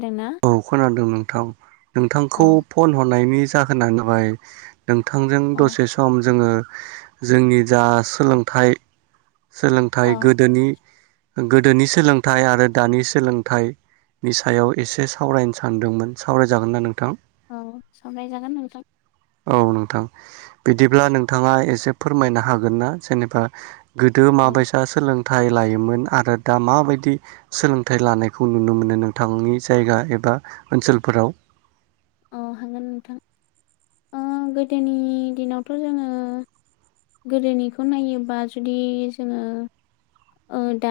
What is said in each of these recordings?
खोनादोंना औ खोनादों नोंथां नोंथांखौ अ फन हरनायनि जाहोना जाबाय नोंथांजों अ दसे सम जोङो जोंनि जा सोलोंथाइ सोलोंथाइ औ गोदोनि गोदोनि सोलोंथाइ आरो दानि सोलोंथाइ नि सायाव एसे सावरायनो सानदोंमोन सावरायजागोन्ना नोंथां? औ सावराय जागोन नोंथां औ नोंथां बिदिब्ला नोंथाङा एसे फोरमायनो हागोन ना जेनेबा गोदो औ माबायसा सोलों थाइ लायोमोन आरो दा माबायदि सोलोंथाइ लानायखौ नुनो मोनो नोंथांनि जायगा एब बा ओनसोलफोराव औ हागोन नोंथां ओ गोदोनि दिनावथ जोङो गोदोनिखौ नायोबा जुदि जोङो ओ दा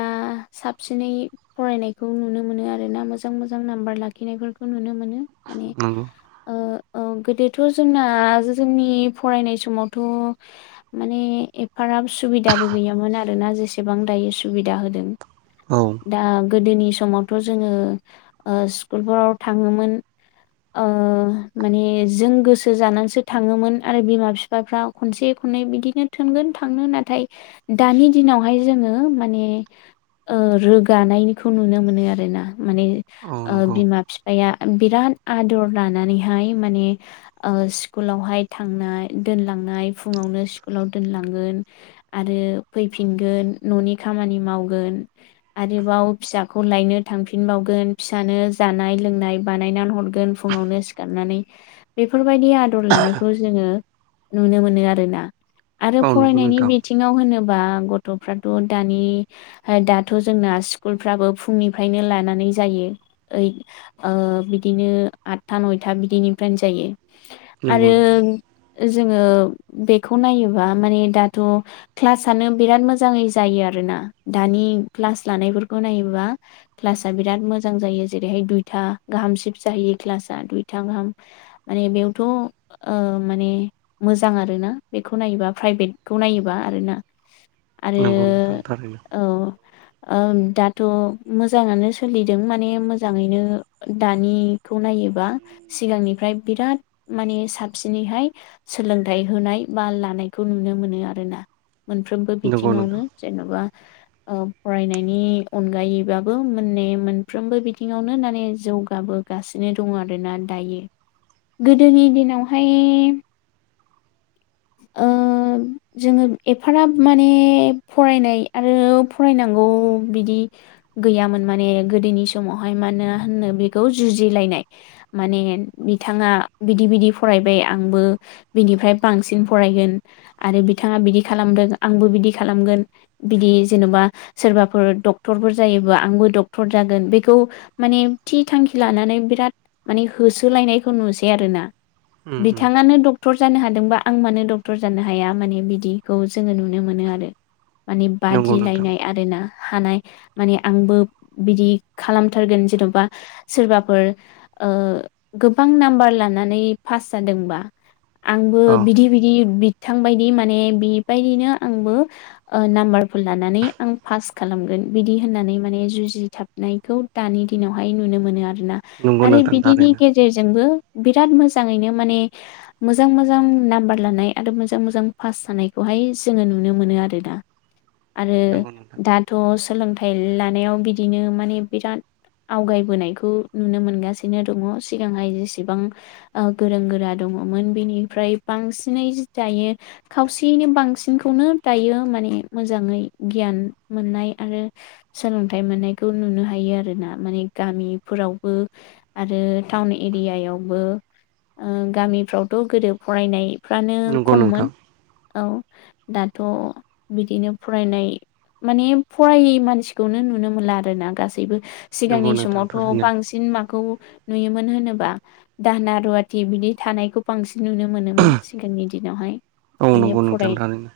साबसिनै फरायनायखौ नुनो मोनो आरोना मोजां मोजां नाम्बार लाखिनायफोरखौ नुनो मोनो माने नंगौ ओ औ गोदो थ जोंना जोंनि फरायनाय समावथ माने एफाराब सुबिदा बो गैयामोन आरोना जेसेबां दायो सुबिदा होदों औ दा गोदोनि समावथ जोङो स्कुलफोराव थाङोमोन ओ माने जों गोसो जानानैसो थाङोमोन आरो बिमा बिफाफ्रा खनसे खुनै बिदिनो थोनगोन थांनो नाथाय दानि दिनावहाय जोङो माने ओ रोगानायनिखौ नुनो मोनो आरोना माने औ ओ नंगौ बिमा फिफाया बिराद आदर लानानैहाय माने ओ स्कुलावहाय थांनाय दोनलां नाय फुङावनो स्कुलाव दोनलांगोन आरो फैफिनगोन ननि खामानि माव गोन आरोबाव फिसाखौ लायनो थांफिनबावगोन फिसानो जानाय लोंनाय बानायना हर गोन फुङावनो सिखारनानै बेफोर बायदि आदर लानायखौ जोङो नुनो मोनो आरोना आरो औ नंगौ फरायनायनि नोंथां बिथिङाव होनोबा गथफ्राथ दानि हो दा थ जोंना स्कुलफ्राबो फुंनिफ्रायनो लानानै जायो ओइद ओ बिदिनो आठथा नयथा बिदिनिफ्रायनो जायो नंगौ आरो नोंथां जोङो बेखौ नायोबा माने दाथ क्लासनो बिराद मोजाङै जायो आ रोना दानि क्लास लानायफोरखौ नायोबा क्लास आ बिराद मोजां जायो जेरैहाय दुइथा गाहाम सिब जाहै क्लास दुइथा गाहाम माने बेयावथ ओ माने मोजां आरोना बेखौ नायोबा प्राइभेटखौ नायोबा आरोना आरो नंगौ नोंथां थारैनो औ ओ दाथ मोजाङानो सोलिदों माने मोजाङैनो दानि खौ नायोबा सिगांनिफ्राय बिराद माने साबसिनैहाय सोलोंथाइ होनाय बा लानायखौ नुनो मोनो आरोना मोनफ्रोमबो नंगौ नोंथां बिथिङावनो जेनबा अ फरा फरायनायनि अनगायैबाबो मोनने मोनफ्रोमबो बिथिङावनो माने जौगाबोगासिनो दङ आरोना दायो गोदोनि दिनावहाय ओ जोङो एफाराब माने फरायनाय आरो फरायनांगौ बिदि गैयामोन माने गोदोनि समावहाय माना होनो बेखौ जुजिलायनाय माने बिथाङा बिदि बिदि फरायबाय आंबो बिनिफ्राय बां सिन फरायगोन आरो बिथाङा बिदि खालामदों आंबो बिदि खालामगोन बिदि जेनबा सोरबाफोर डक्टरफोर जायोबा आंबो डक्टर जागोन बेखौ माने थि थांखि लानानै बिराद माने होसोलायनायखौ नुसै आरोना उम उम बिथाङानो डक्टर जानो हादोंबा आं मानो डक्टर जानो हाया माने बिदिखौ जोङो नुनो मोनो आरो माने नंगौ नोंथां बादिलायनाय आरो ना हानाय माने आंबो बिदि खालामथारगोन जेनबा सोरबाफोर ओ गोबां नाम्बार लानानै पास जादोंबा आं औ बिदि बिदि बिद -थांबायदि माने बेबायदिनो आंबो नाम्बारफोर लानानै आं पास खालामगोन। बिदि होननानै माने जुजिथाबनायखौ दानि दिनावहाय नुनो मोनो आरो। आरोना नंगौ आरो नोंथां बिदिनि थारैनो गेजेरजोंबो बिराद मोजाङैनो माने मोजां मोजां नाम्बार लानाय आरो मोजां मोजां पास जानायखौहाय जोङो नुनो मोनो आरो ना। आरो नंगौ नोंथां दाथ' सोलोंथाइ लानायाव बिदिनो माने बिराद आवगायबोनायखौ नुनो मोनगासिनो दङ सिगांहाय जेसेबां ओ गोरों गोरा दङ दङोमोन बेनिफ्राय बांसिनै दायो खावसेयैनो बांसिनखौनो दायो माने मोजाङै गियाान मोननाय आरो सोलोंथाइ मोननायखौ नुनो हायो आरोना माने गामिफोरावबो आरो टाउन एरियायावबो ओ गामिफ्रावथ' गोरोब फरायनायफ्रानो नंगौ नोंथां खममोन। औ दाथ' बिदिनो फरायनाय माने फरायै मानसिखौनो नुनो मोनला आरोना गासैबो नंगौ सिगांनि नोंथां समावथ' थारैनो बांसिन माखौ नुयोमोन होनोबा दाहोना रुवाथि बिदि थानायखौ बांसिन नुनो मोनोमोन सिगांनि दिनावहाय औ माने नंगौ नोंथां फराय थारैनो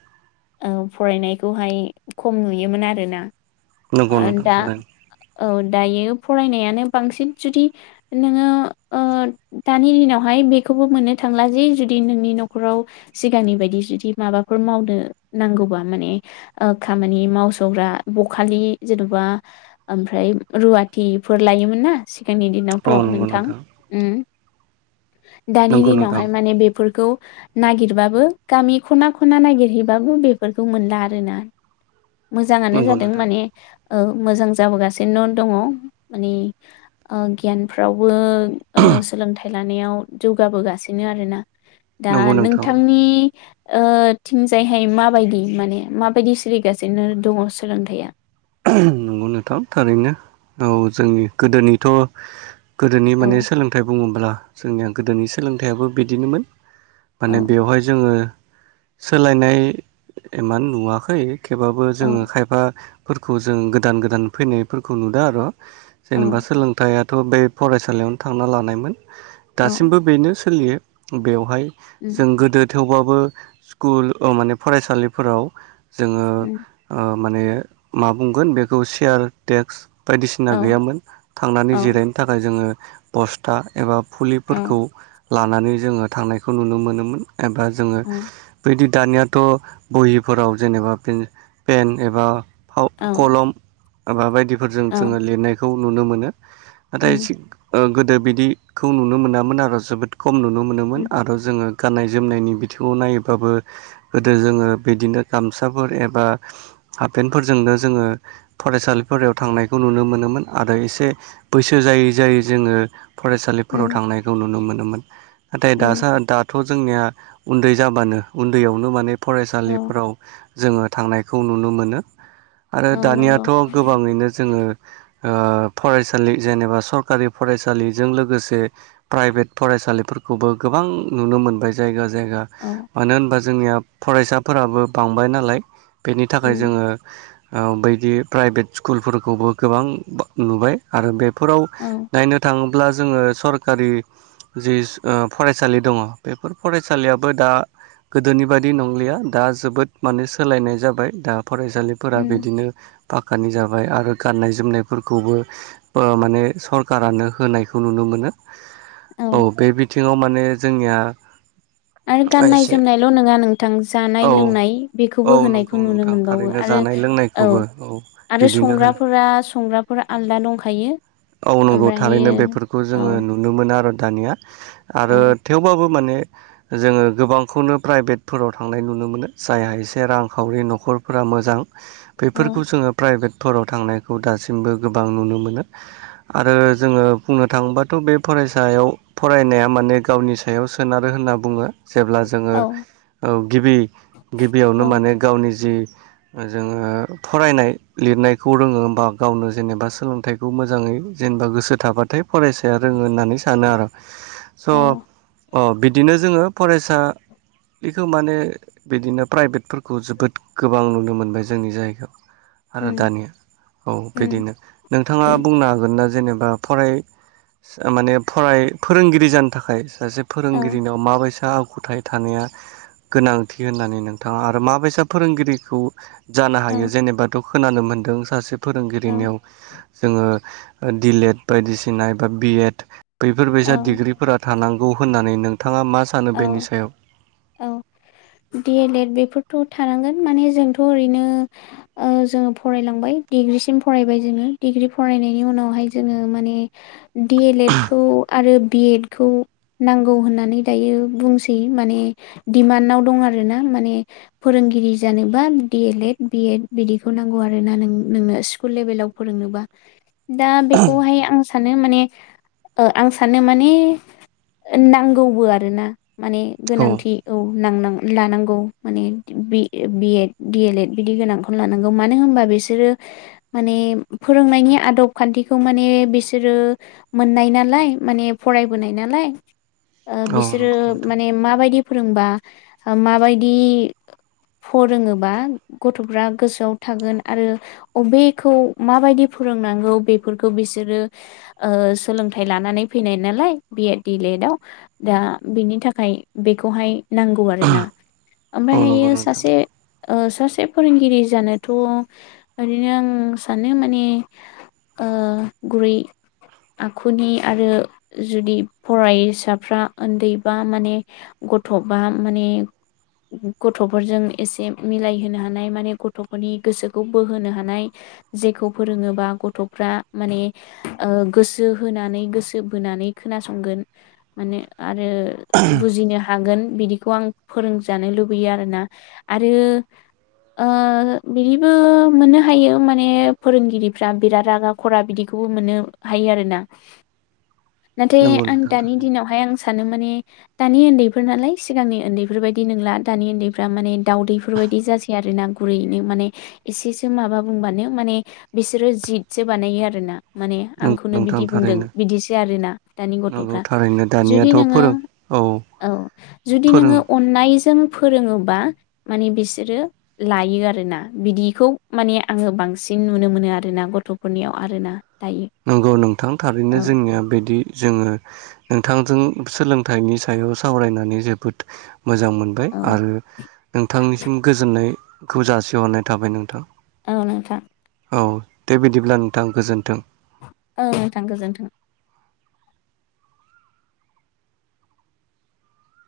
ओ फरायनायखौहाय खम नुयोमोन आरोना। नंगौ नोंथां दा थारैनो। औ दायो फरायनायानो बांसिन जुदि नोङो ओ दानि दिनावहाय बेखौबो मोनो - थांला जि जुदि नोंनि न'खराव सिगांनि बायदि जुदि माबाफोर मावनो नांगौबा माने ओ खामानि मावसग्रा बखालि जेन'बा ओमफ्राय रुवाथि -फोर लायोमोन ना सिगांनि औ दिनावथ' नंगौ नोंथां उम दानि नंगौ नोंथां दिनावहाय माने बेफोरखौ नागिरबाबो गामि खना खना नागिरहैबाबो बेफोरखौ मोनला आरोना मोजाङानो नंगौ जादों नोंथां माने औ मोजां जाबोगासिनो दङ माने ओ गियानफ्रावबो ओ सोलोंथाइ लानायाव जौगाबोगासिनो आरोना दा नंगौ नोंथां नोंथांनि ओ थिंजायहाय माबायदि माने माबायदि सोलिगासिनो दङ सोलोंथाइया नंगौ नोंथां थारैनो औ जोंनि गोदोनिथ' गोदोनि माने औ सोलोंथाइ बुङोब्ला जोंनिया गोदोनि सोलोंथाइयाबो बिदिनोमोन औ माने बेवहाय जोङो सोलायनाय एमान नुवाखै थेवबाबो औ जोङो खायफाफोरखौ जों गोदान गोदान फैनायफोरखौ नुदों आरो औ जेनेबा सोलोंथाइयाथ' बे फरायसालियावनो थांना लानायमोन औ दासिमबो बेनो सोलियो बेवहाय उम जों गोदो थेवब्लाबो स्कुल अ' माने फरायसालिफोराव जोङो उम ओ माने मा बुंगोन बेखौ सेयार टेक्स बायदिसिना औ गैयामोन थांनानै औ जिरायनो थाखाय जोङो बस्था एबा औ फुलिफोरखौ लानानै जोङो थांनायखौ नुनो मोनोमोन। एबा जोङो औ बेदि दानियाथ' बहिफोराव जेनेबा पेन एबा फाव औ कलम एबा बायदिफोरजों जोङो औ लिरनायखौ नुनो मोनो। नाथाय उम ओ गोदो बिदिखौ नुनो मोनामोन आरो जोबोद खम नुनो मोनोमोन उम आरो जोङो गाननाय जोमनायनि बिथिङाव नायोबाबो गोदो जोङो बिदिनो गामसाफोर एबा हाबपेन -फोरजोंनो जोङो फरायसालिफोराव थांनायखौ नुनो मोनोमोन आरो एसे बैसो जायै जायै जोङो फरायसालिफोराव उम थांनायखौ नुनो मोनोमोन नाथाय उम दासा दाथ' जोंनिया उन्दै जाबानो उन्दैयावनो माने औ फरायसालिफोराव जोङो थांनायखौ नुनो मोनो आरो औ नंगौ दानियाथ' गोबाङैनो जोङो ओ फरायसालि जेनेबा सरकारि फरायसालिजों लोगोसे प्राइभेट फरायसालिफोर फोर खौबो गोबां नुनो मोनबाय जायगा ज जायगा औ मानो होनबा जोंनिया फरायसाफोराबो बांबाय नालाय बेनि थाखाय उम जोङो बायदि प्राइभेट स्कुलफोरखौबो गोबां नुबाय आरो बे फोराव औ नायनो थाङोब्ला जोङो सरखारि जि फरायसालि दङ बेफोर फरायसालियाबो दा गोदोनि बादि नंलिया दा जोबोद माने सोलायनाय जाबाय दा फरायसालि फोर उम बिदिनो ब थाखानि जाबाय आरो गाननाय जोमनायफोरखौबो माने सरखारारानो होनायखौ नुनो मोनो औ बे बिथिङाव माने जोंनिया आरो गाननाय एसे जोमनाय ल' नङा नोंथां जानाय औ लोंनाय औ बेखौबो नंगौ होनायखौ नुनो नोंथां मोनबावो थारैनो आरो जानाय औ लोंनायखौबो आरो बिदिनो होनो संग्राफोरा संग्राफोरा आलदा दंखायो औ नांगौ थारैनो ओमफ्रायहायो बेफोरखौ औ जोङो नुनो मोनो आरो दानिया औ आरो थेवबाबो माने जोङो गोबांखौनो प्राइभेटफोराव थांनाय नुनो मोनो जायहा एसे रांखावरि न'खरफोरा मोजां औ बेफोरखौ जोङो प्राइभेट फोराव थांनायखौ दासिमबो गोबां नुनो मोनो आरो जोङो बुंनो थाङोबाथ' बे फराय सायाव फरायनाया माने गावनि सायाव सोनारो होनना बुङो जेब्ला जोङो औ गिबि गिबियावनो औ माने गावनि जि जोङो फरायनाय लिरनायखौ रोङो बा गावनो जेनेबा सोलोंथाइखौ मोजाङै जेनेवा गोसो थाबाथाय फरायसाया रोङो होननानै सानो आरो औ स' बिदिनो जोङो फरायसा बेखौ माने बिदिनो प्राइभेटफोरखौ जोबोद गोबां नुयो जब मोनबाय जोंनि जायगायाव आरो उम दानिया औ उम बिदिनो नोंथाङा बुंनो हागोना जेनेबा फराय माने फराय फोरोंगिरि जानो थाखाय सासे औ फोरोंगिरिनाव माबायसा आखुथाय थानाया गोनांथि होननानै नोंथाङा आरो माबसा फोरोंगिरिखौ जानो हायो औ जेनेबाथ' खोनानो मोनदों सासे फोरोंगिरिनियाव जोङो दिलेएड बायदिसिना एबा बिएड बैफोरबायसा औ डिग्रिफोरा थानांगौ होननानै नों औ औ रिलेएड बेफोरथ' थानांगोन माने जोंथ' ओरैनो ओ जोङो फरायलांबाय डिग्रिसिम फरायबाय जोङो डिग्रि फराय दिनैनि उनाव हाइ जोंङो माने माने दिड एल एड खौ आरो बि एड खौ नांगौ होननानै दायो बुंसै माने दिडिमानङाआव दं आर ना माने फोरोंगिरि जानोबा डि एलएड बि एड बिदिखौ नांगौ आरो ना नों नोंनो स्कुल लेभेलाव फोरोंनोबा। दा बेखौहाय आं सानो माने आं सानो माने नांगौबो आरो ना माने गोनांथि औ लानांगौ माने B Ed D El Ed बिदि गोनांखौनो लानांगौ मानो होनबा बिसोरो माने फोरोंनायनि आदब खान्थिखौ माने बिसोरो मोन नालाइ माने फराइबोनाइ नालाइ औ बिसोरो नंगौ नोंथां माने माबाइदि फोरोंबा मा बायदि फोरोङोबा गथ'फ्रा गोसोआव थागोन आरो अबेखौ मा बायदि फोरोंनांगौ बेफोरखौ बिसोरो सोलोंथाइ लानानै फैनाय नालाय बि एद डिलेत दा बिनि थाखाय बेखौहाय नांगौ आरो ना। औ नंगौ ओमफ्रायहायो नोंथां सासे सासे फोरोंगिरि जानोथ' ओरैनो आं सानो माने गुरै आखुनि आरो जुदि फरायसाफ्रा उन्दैबा माने गथ'बा माने गथ'फोरजों एसे मिलायहोनो हानाय माने गथ'फोरनि गोसोखौ बोहोनो हानाय जेखौ फोरोङोबा गथ'फ्रा माने गोसो होनानै गोसो बोनानै खोनासंगोन माने आरो बुजीनो हायो हागोन बिदिखौ आं फोरोंजानो लुबैयो आरोना आरो ओ बिदिबो मोननो हायो माने फोरोंगिरिफ्रा बिराद रागा खरा बिदिखौ ह मोनफायो आरो ना नाथाय नंगौ नोंथां दानि थारैनो दिनाव सानो माने दानि उन्दैफोर नालाय सिगांनि उन्दैफोरबायायदि नंला दानि उन्दैफ्रा माने दाावदैफोर जासे आरो ना माने गुरि माने बिसोरो ब आरोना माने नंगौ आंखौनो नोंथां बिदि बुंदों थारैनो बिदिसो आरोना दानि नंगौ गथ'फ्रा थारैनो जुदि दानियाथ' नोङो फोरों औ जुदि नोङो फोरों अन्नायजों फोरोङो बा माने बिसोरो लायो आरोना बिदिखौ माने आङो बांसिन नुनो मोनो आरोना गथ'फोरनियाव आरोना दायो नंगौ नोंथां औ थारैनो जोंनिया बिदि जोङो नोंथांजों सोलोंथाइनि सायाव सावरायनानै जोबोद मोजां मोनबाय औ आरो नोंथांनिसिम गोजोननायखौ जासिहरनाय थाबाय नोंथां औ नोंथां औ देबायदिब्ला नोंथां गोजोन्थों ओ नोंथां गोजोनथों